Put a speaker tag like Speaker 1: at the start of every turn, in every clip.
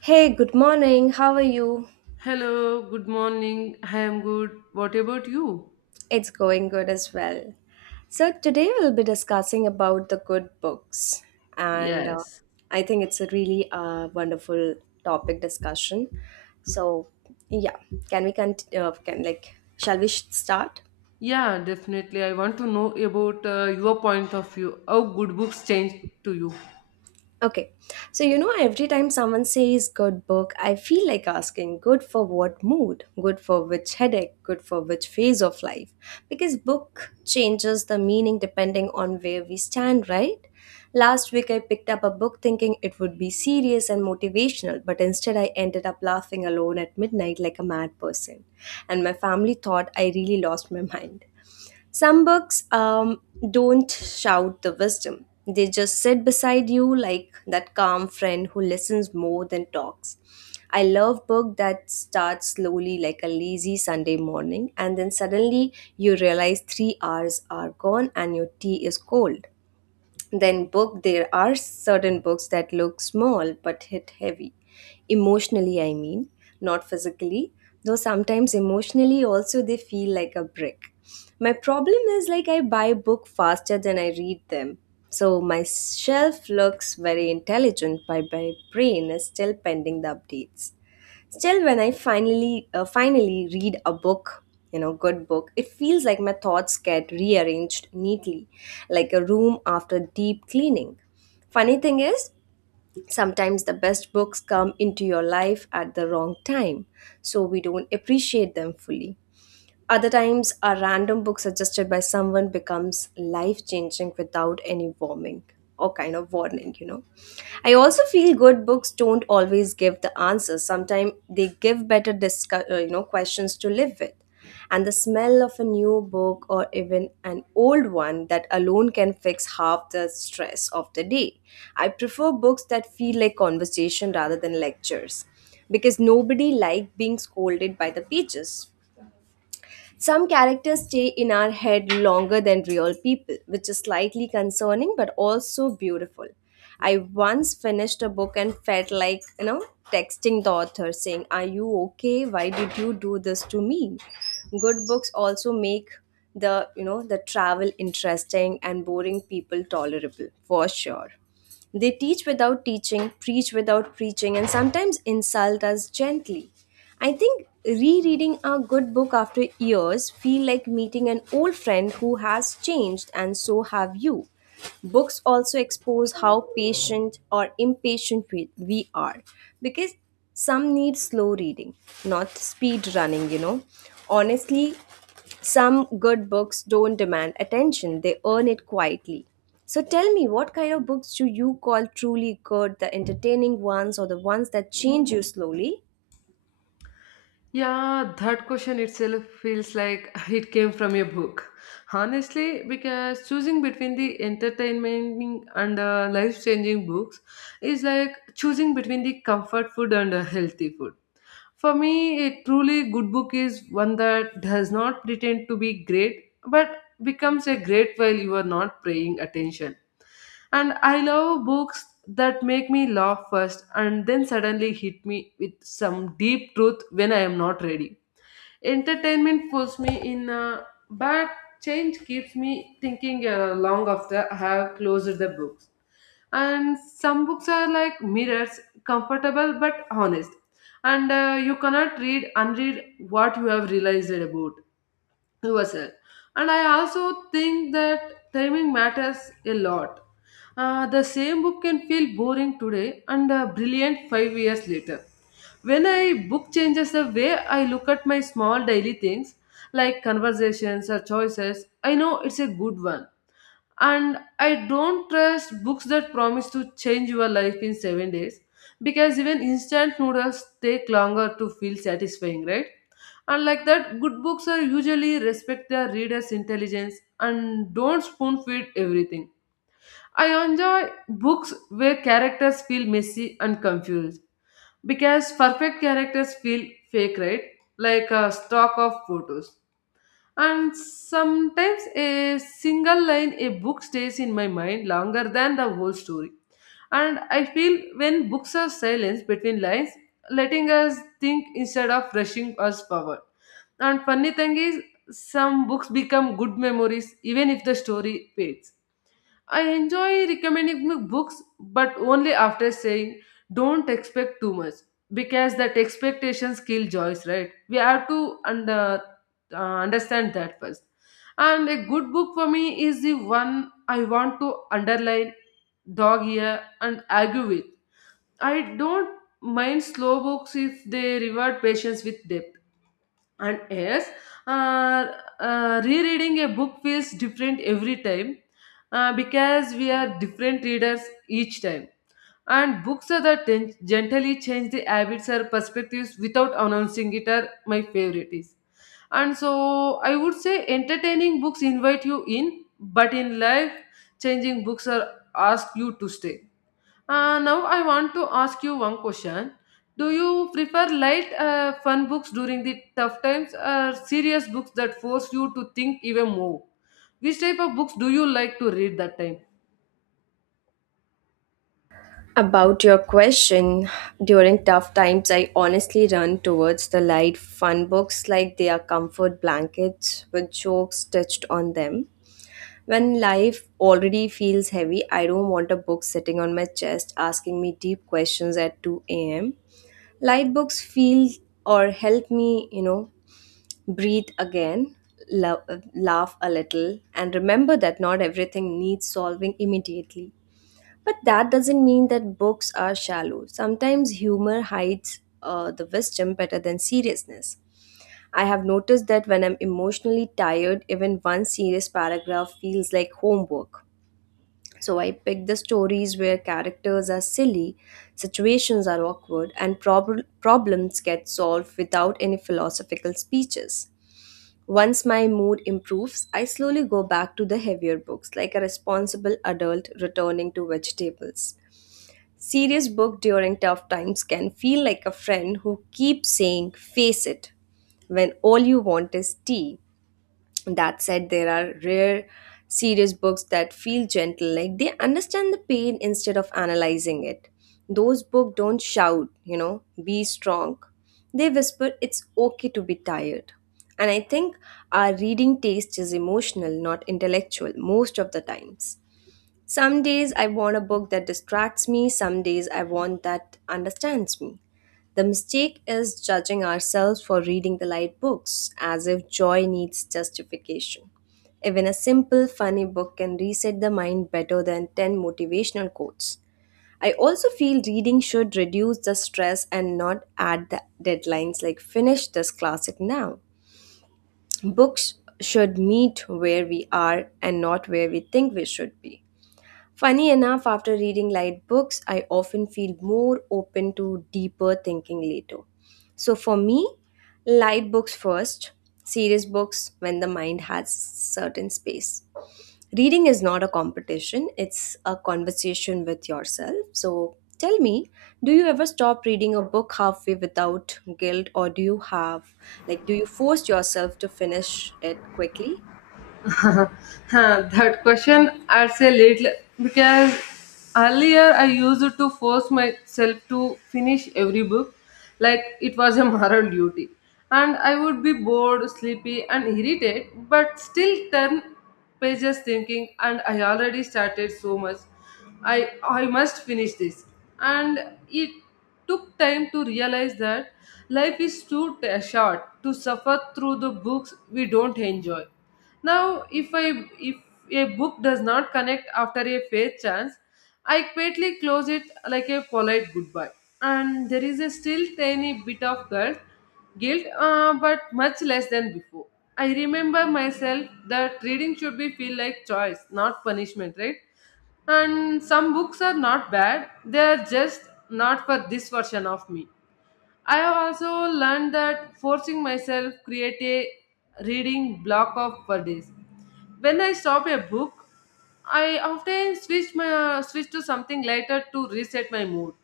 Speaker 1: Hey, good morning. How are you?
Speaker 2: Hello, good morning. I am good. What about you?
Speaker 1: It's going good as well. So today we'll be discussing about the good books, and
Speaker 2: Yes.
Speaker 1: I think it's a really wonderful topic discussion. So yeah, can can start?
Speaker 2: Yeah, definitely. I want to know about your point of view. How good books change to you?
Speaker 1: Okay. So, you know, every time someone says good book, I feel like asking good for what mood, good for which headache, good for which phase of life. Because book changes the meaning depending on where we stand, right? Last week, I picked up a book thinking it would be serious and motivational, but instead, I ended up laughing alone at midnight like a mad person. And my family thought I really lost my mind. Some books don't shout the wisdom, they just sit beside you like that calm friend who listens more than talks. I love book that starts slowly like a lazy Sunday morning and then suddenly you realize 3 hours are gone and your tea is cold. Then book there are certain books that look small but hit heavy. Emotionally I mean, not physically, though sometimes emotionally also they feel like a brick. My problem is like I buy book faster than I read them. So my shelf looks very intelligent but my brain is still pending the updates. Still, when I finally read a book, you know, good book, it feels like my thoughts get rearranged neatly, like a room after deep cleaning. Funny thing is, sometimes the best books come into your life at the wrong time, so we don't appreciate them fully. Other times, a random book suggested by someone becomes life changing without any warming or kind of warning, you know. I also feel good books don't always give the answers. Sometimes they give you know questions to live with. And the smell of a new book or even an old one that alone can fix half the stress of the day. I prefer books that feel like conversation rather than lectures because nobody likes being scolded by the pages. Some characters stay in our head longer than real people, which is slightly concerning but also beautiful. I once finished a book and felt like, you know, texting the author saying, "Are you okay? Why did you do this to me?" Good books also make the, you know, the travel interesting and boring people tolerable for sure. They teach without teaching, preach without preaching, and sometimes insult us gently. I think rereading a good book after years feel like meeting an old friend who has changed and so have you. Books also expose how patient or impatient we are because some need slow reading, not speed running, you know. Honestly, some good books don't demand attention, they earn it quietly. So tell me, what kind of books do you call truly good, the entertaining ones or the ones that change you slowly?
Speaker 2: Yeah, that question itself feels like it came from a book. Honestly, because choosing between the entertaining and life changing books is like choosing between the comfort food and healthy food. For me, a truly good book is one that does not pretend to be great but becomes a great while you are not paying attention. And I love books that make me laugh first and then suddenly hit me with some deep truth when I am not ready. Entertainment pulls me in but change keeps me thinking long after I have closed the books. And some books are like mirrors, comfortable but honest, and you cannot read unread what you have realized about yourself. And I also think that timing matters a lot. The same book can feel boring today and brilliant 5 years later. When I book changes the way I look at my small daily things like conversations or choices, I know it's a good one. And I don't trust books that promise to change your life in 7 days, because even instant noodles take longer to feel satisfying, right? And like that, good books are usually respect their readers intelligence and don't spoon feed everything. I enjoy books where characters feel messy and confused, because perfect characters feel fake, right? Like a stock of photos. And sometimes a single line a book stays in my mind longer than the whole story. And I feel when books are silenced between lines, letting us think instead of rushing us forward. And funny thing is, some books become good memories even if the story fades. I enjoy recommending me books, but only after saying don't expect too much, because that expectations kill joys, right? We have to understand that first. And a good book for me is the one I want to underline, dog ear, and argue with. I don't mind slow books if they reward patience with depth. And yes, uh, rereading a book feels different every time because we are different readers each time. And books are that gently change the habits or perspectives without announcing it are my favorite is. And so I would say entertaining books invite you in, but in life changing books are ask you to stay. Now I want to ask you one question. Do you prefer light, fun books during the tough times, or serious books that force you to think even more? Which type of books do you like to read that time?
Speaker 1: About your question, during tough times, I honestly run towards the light, fun books like they are comfort blankets with jokes stitched on them. When life already feels heavy, I don't want a book sitting on my chest asking me deep questions at 2 a.m. Light books feel or help me, you know, breathe again, lo- laugh a little, and remember that not everything needs solving immediately. But that doesn't mean that books are shallow. Sometimes humor hides the wisdom better than seriousness. I have noticed that when I'm emotionally tired, even one serious paragraph feels like homework. So I picked the stories where characters are silly, situations are awkward, and problems get solved without any philosophical speeches. Once my mood improves, I slowly go back to the heavier books, like a responsible adult returning to vegetables. Serious book during tough times can feel like a friend who keeps saying, "face it," when all you want is tea. That said, there are rare, serious books that feel gentle, like they understand the pain instead of analyzing it. Those books don't shout, you know, be strong. They whisper, "it's okay to be tired." And I think our reading taste is emotional, not intellectual, most of the times. Some days I want a book that distracts me, some days I want that understands me. The mistake is judging ourselves for reading the light books, as if joy needs justification. Even a simple, funny book can reset the mind better than 10 motivational quotes. I also feel reading should reduce the stress and not add the deadlines like finish this classic now. Books should meet where we are and not where we think we should be. Funny enough, after reading light books, I often feel more open to deeper thinking later. So for me, light books first, serious books when the mind has certain space. Reading is not a competition, it's a conversation with yourself. So tell me, do you ever stop reading a book halfway without guilt or do you force yourself to finish it quickly?
Speaker 2: That question adds a little because earlier I used to force myself to finish every book like it was a moral duty. And I would be bored, sleepy, and irritated, but still turn pages thinking, and I already started so much. I must finish this. And it took time to realize that life is too short to suffer through the books we don't enjoy. Now, if a book does not connect after a fair chance, I quietly close it like a polite goodbye. And there is a still tiny bit of guilt, but much less than before. I remember myself that reading should be feel like choice, not punishment, right? And some books are not bad, they are just not for this version of me. I have also learned that forcing myself create a reading block of for days. When I stop a book, I often switch my switch to something lighter to reset my mood.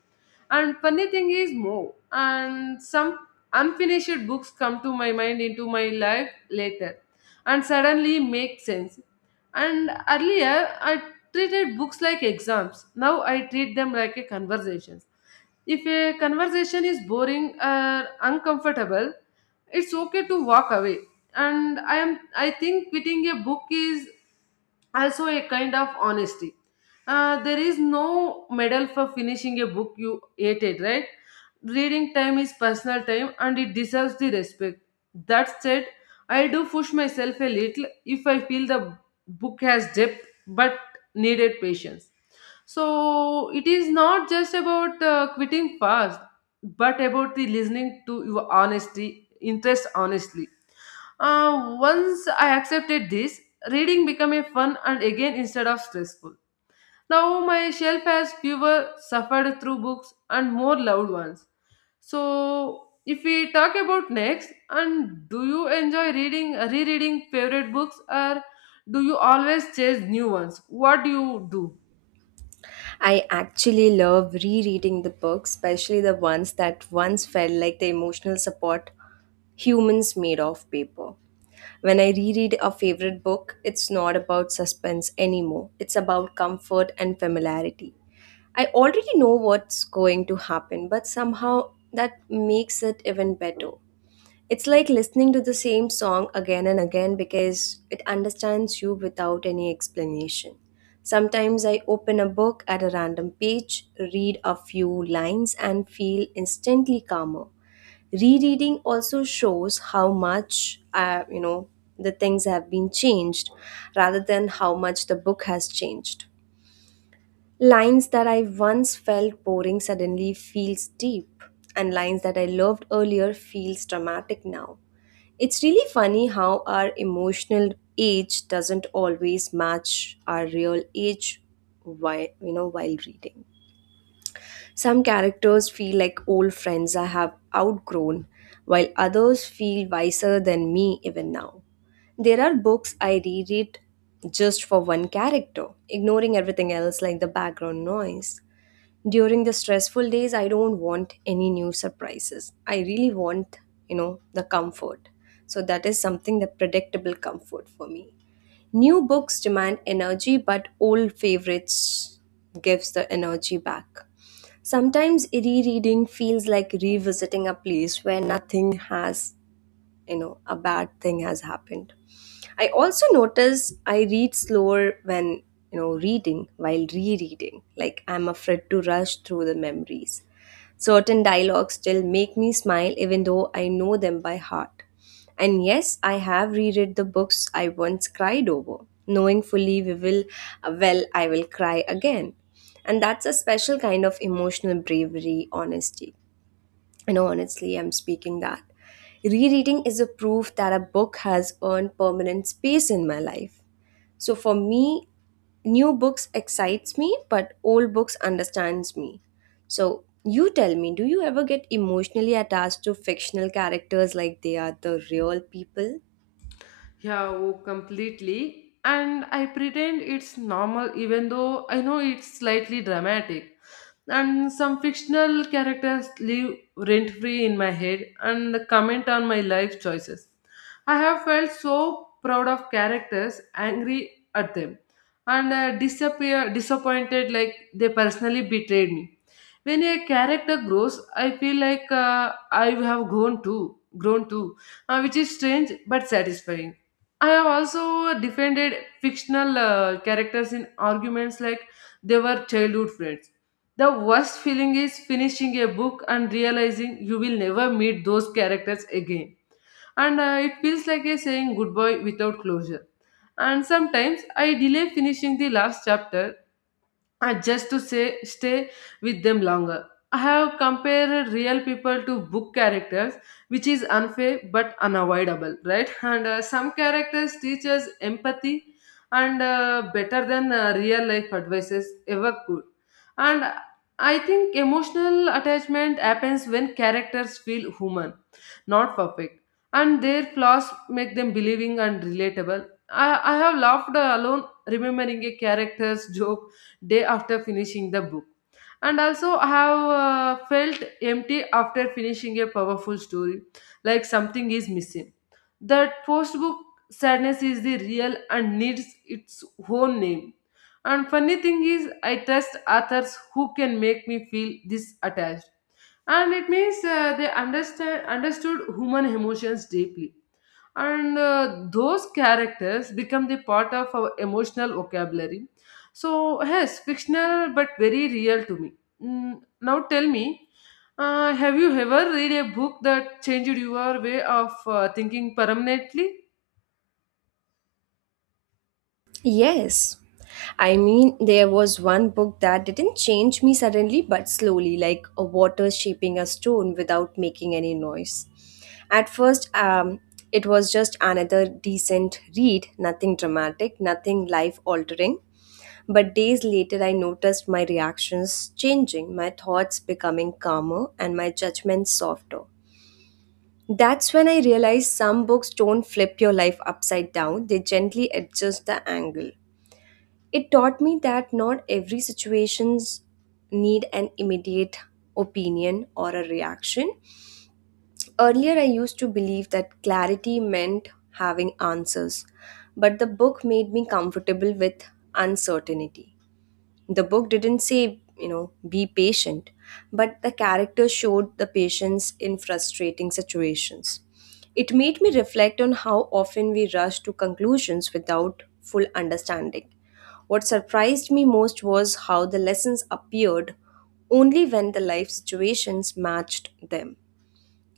Speaker 2: And funny thing is more, and some unfinished books come to my mind into my life later, and suddenly make sense. And earlier I treated books like exams. Now I treat them like a conversations. If a conversation is boring or uncomfortable, it's okay to walk away. And I think quitting a book is also a kind of honesty. There is no medal for finishing a book you hated, right? Reading time is personal time and it deserves the respect. That said, I do push myself a little if I feel the book has depth but needed patience. So it is not just about quitting fast, but about the listening to your honesty, interest honestly. Once I accepted this, reading became a fun and again instead of stressful. Now my shelf has fewer suffered through books and more loved ones. So if we talk about next, and do you enjoy reading, rereading favorite books, or do you always chase new ones? What do you do?
Speaker 1: I actually love rereading the books, especially the ones that once felt like the emotional support humans made of paper. When I reread a favorite book, it's not about suspense anymore, it's about comfort and familiarity. I already know what's going to happen, but somehow that makes it even better. It's like listening to the same song again and again because it understands you without any explanation. Sometimes I open a book at a random page, read a few lines, and feel instantly calmer. Rereading also shows how you know, the things have been changed rather than how much the book has changed. Lines that I once felt boring suddenly feels deep, and lines that I loved earlier feels dramatic now. It's really funny how our emotional age doesn't always match our real age while you know while reading. Some characters feel like old friends I have outgrown, while others feel wiser than me even now. There are books I reread just for one character, ignoring everything else like the background noise during the stressful days. I don't want any new surprises, I really want, you know, the comfort. So that is something, the predictable comfort for me. New books demand energy but old favorites gives the energy back. Sometimes rereading feels like revisiting a place where nothing has, you know, a bad thing has happened. I also notice I read slower when, you know, reading while rereading, like I'm afraid to rush through the memories. Certain dialogues still make me smile even though I know them by heart. And yes, I have reread the books I once cried over, knowing fully we will well I will cry again. And that's a special kind of emotional bravery honesty. And honestly, I'm speaking that. Rereading is a proof that a book has earned permanent space in my life. So for me, new books excites me, but old books understands me. So you tell me, do you ever get emotionally attached to fictional characters like they are the real people?
Speaker 2: Yeah, oh, completely. And I pretend it's normal, even though I know it's slightly dramatic. And some fictional characters live rent free in my head and comment on my life choices. I have felt so proud of characters, angry at them, and disappear disappointed like they personally betrayed me. When a character grows, I feel like I have grown too, which is strange but satisfying. I have also defended fictional characters in arguments like they were childhood friends. The worst feeling is finishing a book and realizing you will never meet those characters again. And it feels like a saying goodbye without closure. And sometimes I delay finishing the last chapter, just to say stay with them longer. I have compared real people to book characters, which is unfair but unavoidable, right? And some characters teach us empathy, and better than real life advices ever could. And I think emotional attachment happens when characters feel human, not perfect, and their flaws make them believing and relatable. I have laughed alone remembering a character's joke day after finishing the book. And also, I have felt empty after finishing a powerful story, like something is missing. That post book sadness is the real and needs its own name. And funny thing is, I trust authors who can make me feel this attached. And it means they understand understood human emotions deeply. And those characters become the part of our emotional vocabulary. So, yes, fictional but very real to me. Mm, now, tell me, have you ever read a book that changed your way of thinking permanently?
Speaker 1: Yes. I mean, there was one book that didn't change me suddenly but slowly, like a water shaping a stone without making any noise. At first, it was just another decent read, nothing dramatic, nothing life altering. But days later, I noticed my reactions changing, my thoughts becoming calmer, and my judgments softer. That's when I realized some books don't flip your life upside down, they gently adjust the angle. It taught me that not every situations need an immediate opinion or a reaction. Earlier I used to believe that clarity meant having answers, but the book made me comfortable with uncertainty. The book didn't say, you know, be patient, but the character showed the patience in frustrating situations. It made me reflect on how often we rush to conclusions without full understanding. What surprised me most was how the lessons appeared only when the life situations matched them.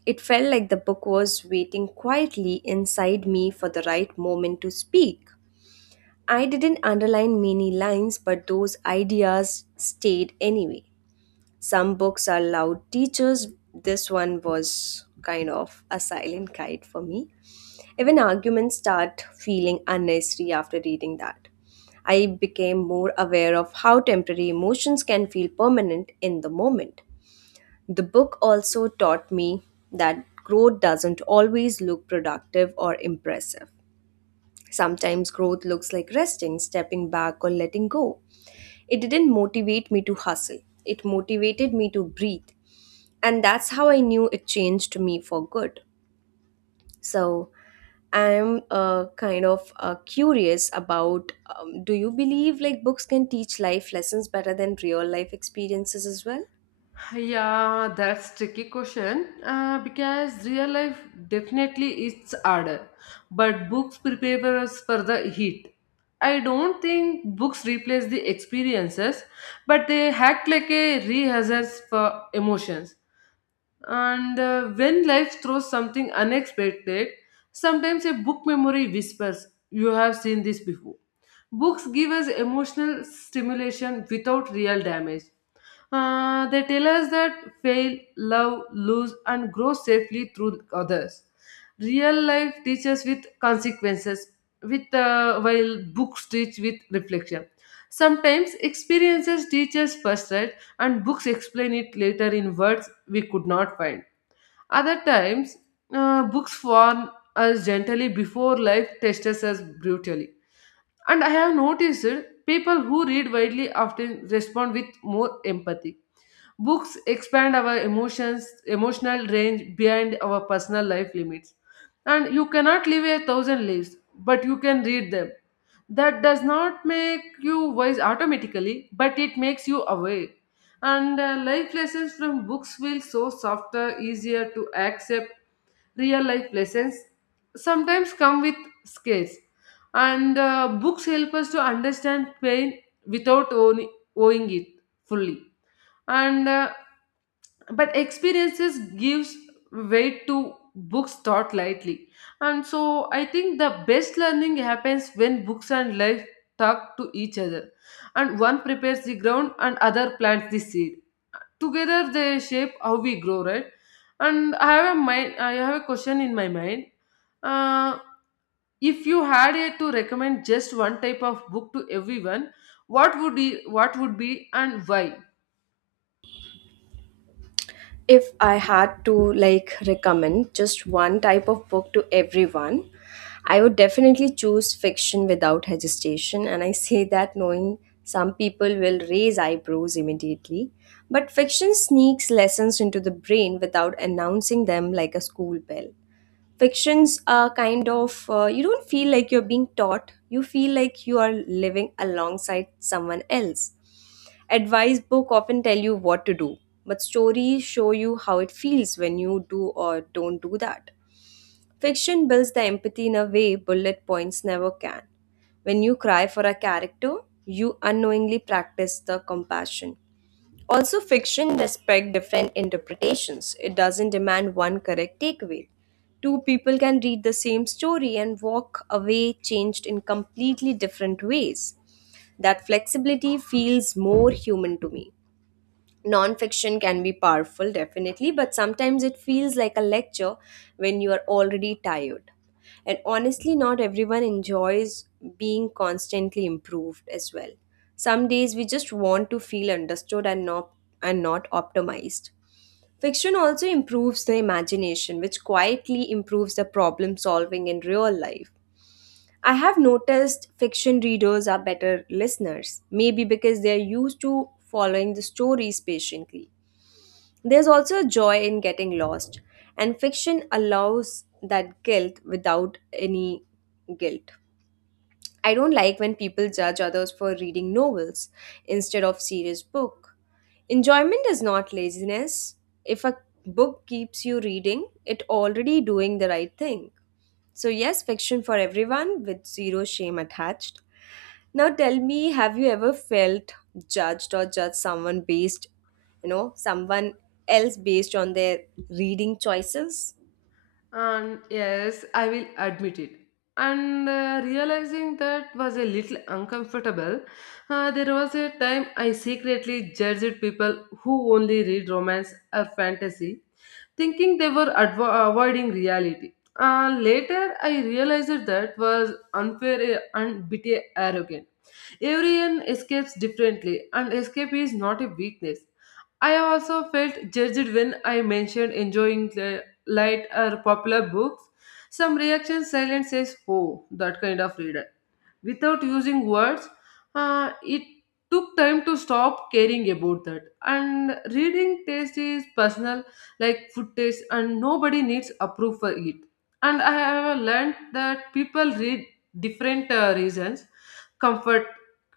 Speaker 1: It felt like the book was waiting quietly inside me for the right moment to speak. I didn't underline many lines, but those ideas stayed anyway. Some books are loud teachers. This one was kind of a silent guide for me. Even arguments start feeling unnecessary after reading that. I became more aware of how temporary emotions can feel permanent in the moment. The book also taught me that growth doesn't always look productive or impressive. Sometimes growth looks like resting, stepping back, or letting go. It didn't motivate me to hustle, it motivated me to breathe. And that's how I knew it changed me for good. So I'm kind of curious about do you believe like books can teach life lessons better than real life experiences as well?
Speaker 2: Yeah, that's tricky question because real life definitely is harder, but books prepare us for the heat. I don't think books replace the experiences, but they act like a rehearsals for emotions. And when life throws something unexpected, sometimes a book memory whispers, "You have seen this before." Books give us emotional stimulation without real damage. They tell us that fail, love, lose, and grow safely through others. Real life teaches with consequences, with while books teach with reflection. Sometimes experiences teach us first, right, and books explain it later in words we could not find. Other times, books warn us gently before life tests us brutally. And I have noticed people who read widely often respond with more empathy. Books expand our emotions, emotional range beyond our personal life limits. And you cannot live a thousand lives, but you can read them. That does not make you wise automatically, but it makes you aware. And life lessons from books feel so softer, easier to accept, real life lessons sometimes come with scales, and books help us to understand pain without owning it fully. And but experiences gives weight to books taught lightly. And so I think the best learning happens when books and life talk to each other, and one prepares the ground and other plants the seed. Together they shape how we grow, right? And I have a question in my mind. Uh, if you had to recommend just one type of book to everyone, what would be and why?
Speaker 1: If I had to like recommend just one type of book to everyone, I would definitely choose fiction without hesitation. And I say that knowing some people will raise eyebrows immediately. But fiction sneaks lessons into the brain without announcing them like a school bell. Fictions are kind of, you don't feel like you're being taught, you feel like you are living alongside someone else. Advice book often tell you what to do, but stories show you how it feels when you do or don't do that. Fiction builds the empathy in a way bullet points never can. When you cry for a character, you unknowingly practice the compassion. Also, fiction respects different interpretations. It doesn't demand one correct takeaway. Two people can read the same story and walk away changed in completely different ways. That flexibility feels more human to me. Nonfiction can be powerful, definitely, but sometimes it feels like a lecture when you are already tired. And honestly, not everyone enjoys being constantly improved as well. Some days we just want to feel understood and not optimized. Fiction also improves the imagination, which quietly improves the problem solving in real life. I have noticed fiction readers are better listeners, maybe because they are used to following the stories patiently. There's also a joy in getting lost, and fiction allows that guilt without any guilt. I don't like when people judge others for reading novels instead of serious book. Enjoyment is not laziness. If a book keeps you reading, it already doing the right thing. So yes, fiction for everyone with zero shame attached. Now tell me, have you ever felt judged or judged someone someone else based on their reading choices?
Speaker 2: And yes, I will admit it. And realizing that was a little uncomfortable. There was a time I secretly judged people who only read romance or fantasy, thinking they were avoiding reality. Later, I realized that was unfair eh, and bit eh, arrogant. Everyone escapes differently, and escape is not a weakness. I also felt judged when I mentioned enjoying the light or popular books. Some reaction silence says, "Oh, that kind of reader," without using words. It took time to stop caring about that. And reading taste is personal, like food taste, and nobody needs approve for it. And I have learned that people read different reasons: comfort,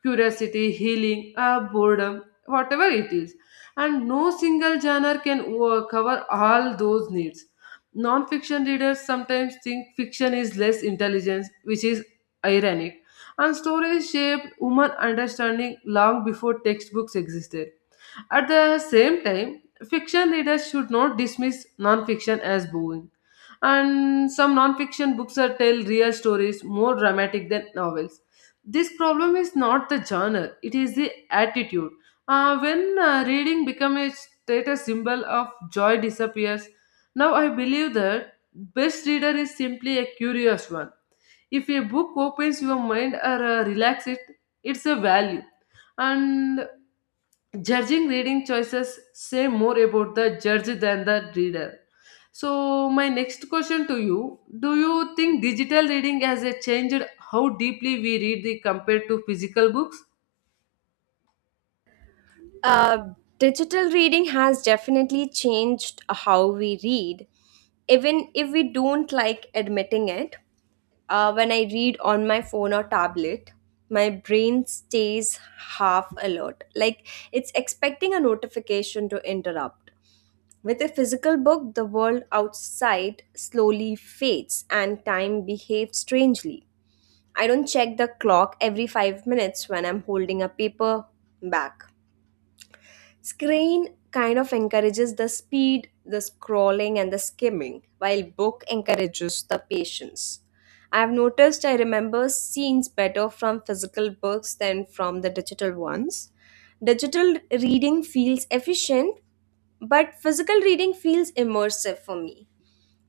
Speaker 2: curiosity, healing, boredom, whatever it is. And no single genre can cover all those needs. Non fiction readers sometimes think fiction is less intelligent, which is ironic, and stories shaped human understanding long before textbooks existed. At the same time, fiction readers should not dismiss non-fiction as boring. And some non-fiction books are tell real stories more dramatic than novels. This problem is not the genre; it is the attitude. When reading becomes a status symbol of joy disappears. Now I believe that best reader is simply a curious one. If a book opens your mind or relaxes it, it's a value. And judging reading choices say more about the judge than the reader. So, my next question to you: do you think digital reading has changed how deeply we read the compared to physical books?
Speaker 1: Uh, Digital reading has definitely changed how we read, even if we don't like admitting it. When I read on my phone or tablet, my brain stays half alert, like it's expecting a notification to interrupt. With a physical book, the world outside slowly fades and time behaves strangely. I don't check the clock every 5 minutes when I'm holding a paper back. Screen kind of encourages the speed, the scrolling, and the skimming, while book encourages the patience. I've noticed I remember scenes better from physical books than from the digital ones. Digital reading feels efficient, but physical reading feels immersive for me.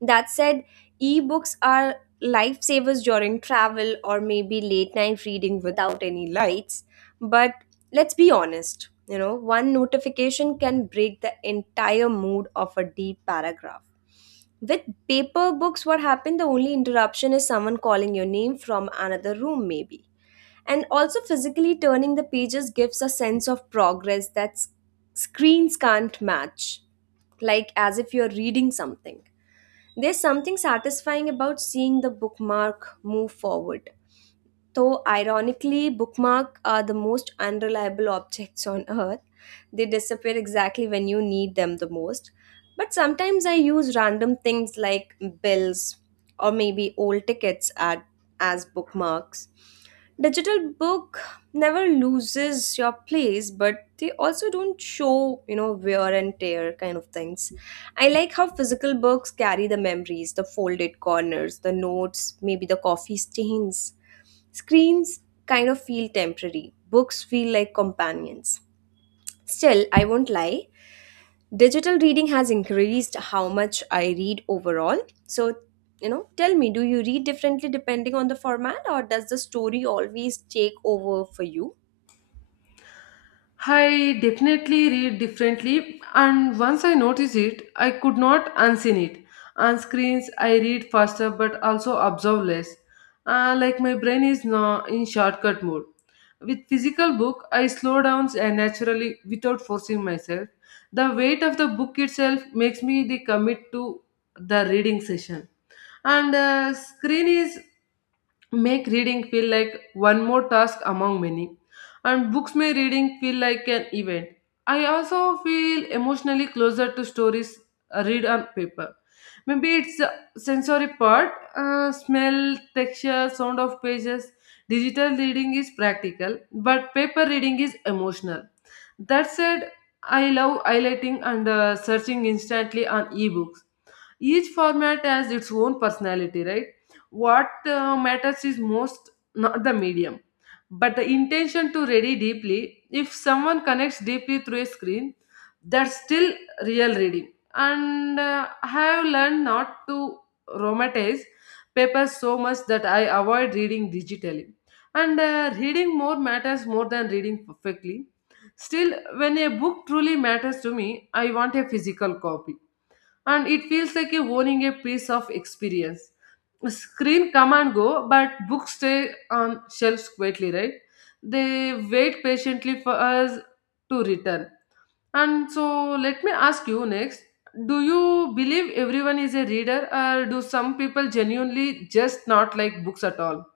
Speaker 1: That said, ebooks are lifesavers during travel or maybe late night reading without any lights. But let's be honest, one notification can break the entire mood of a deep paragraph. With paper books, what happened? The only interruption is someone calling your name from another room, maybe. And also, physically turning the pages gives a sense of progress that screens can't match, like as if you're reading something, there's something satisfying about seeing the bookmark move forward. Though ironically, bookmarks are the most unreliable objects on earth. They disappear exactly when you need them the most. But sometimes I use random things like bills or maybe old tickets at, as bookmarks. Digital book never loses your place, but they also don't show, wear and tear kind of things. I like how physical books carry the memories, the folded corners, the notes, maybe the coffee stains. Screens kind of feel temporary, books feel like companions. Still, I won't lie, digital reading has increased how much I read overall. So, tell me, do you read differently depending on the format, or does the story always take over for you?
Speaker 2: I definitely read differently, and once I notice it, I could not unseen it. On screens, I read faster but also observe less. Like my brain is now in shortcut mode. With physical book, I slow down naturally without forcing myself. The weight of the book itself makes me the commit to the reading session. And screen is make reading feel like one more task among many, and books make reading feel like an event. I also feel emotionally closer to stories read on paper. Maybe it's the sensory part: smell, texture, sound of pages. Digital reading is practical but paper reading is emotional. That said, I love highlighting and searching instantly on ebooks. Each format has its own personality, right? What matters is most not the medium, but the intention to read deeply. If someone connects deeply through a screen, that's still real reading. And I have learned not to romanticize papers so much that I avoid reading digitally. And reading more matters more than reading perfectly. Still, when a book truly matters to me, I want a physical copy, and it feels like you're owning a piece of experience. Screen come and go, but books stay on shelves quietly, right? They wait patiently for us to return. And so, let me ask you next: do you believe everyone is a reader, or do some people genuinely just not like books at all?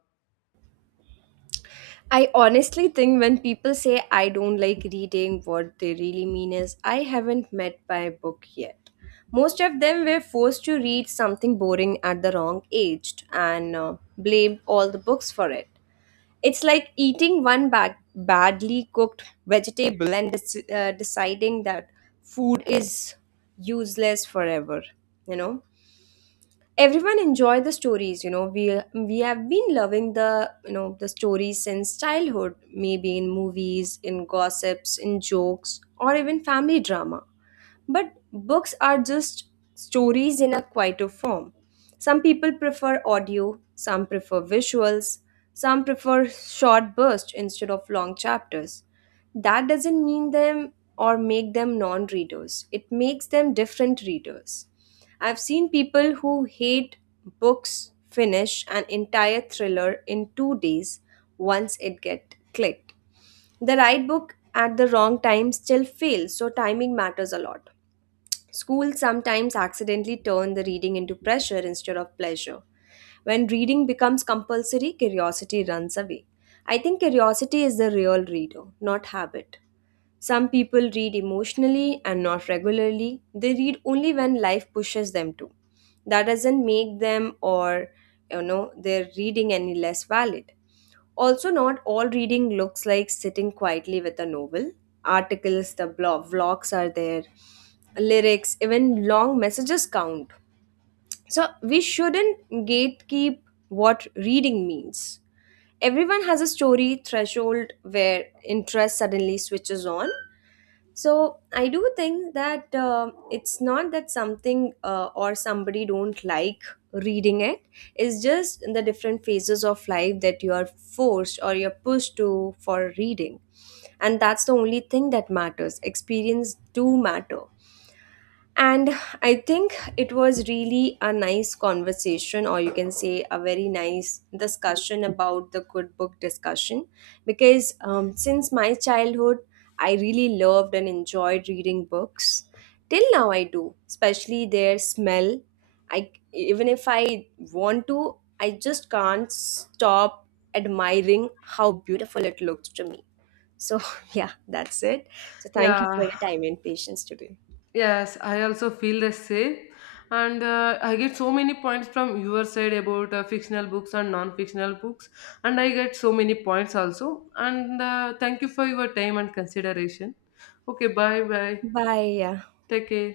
Speaker 1: I honestly think when people say I don't like reading, what they really mean is I haven't met my book yet. Most of them were forced to read something boring at the wrong age and blame all the books for it. It's like eating one badly cooked vegetable and deciding that food is useless forever, you know? Everyone enjoy the stories. We have been loving the, you know, the stories since childhood, maybe in movies, in gossips, in jokes, or even family drama. But books are just stories in a quieter form. Some people prefer audio, some prefer visuals, some prefer short bursts instead of long chapters. That doesn't mean them or make them non readers, it makes them different readers. I've seen people who hate books finish an entire thriller in 2 days once it get clicked. The right book at the wrong time still fails, so timing matters a lot. Schools sometimes accidentally turn the reading into pressure instead of pleasure. When reading becomes compulsory, curiosity runs away. I think curiosity is the real reader, not habit. Some people read emotionally and not regularly. They read only when life pushes them to. That doesn't make them or, their reading any less valid. Also, not all reading looks like sitting quietly with a novel. Articles, the blog, vlogs are there, lyrics, even long messages count. So, we shouldn't gatekeep what reading means. Everyone has a story threshold where interest suddenly switches on. So I do think that it's not that something or somebody don't like reading it. It's just the different phases of life that you are forced or you're pushed to for reading, and that's the only thing that matters. Experience do matter. And I think it was really a nice conversation, or you can say a very nice discussion about the good book discussion. Because since my childhood, I really loved and enjoyed reading books. Till now, I do, especially their smell. I, even if I want to, I just can't stop admiring how beautiful it looks to me. So yeah, that's it. So thank you for
Speaker 2: Yeah,
Speaker 1: your time and patience today.
Speaker 2: yes, I also feel the same. And I get so many points from your side about fictional books and non fictional books. And I get so many points also. And thank you for your time and consideration. Okay, bye bye.
Speaker 1: Bye.
Speaker 2: Take care.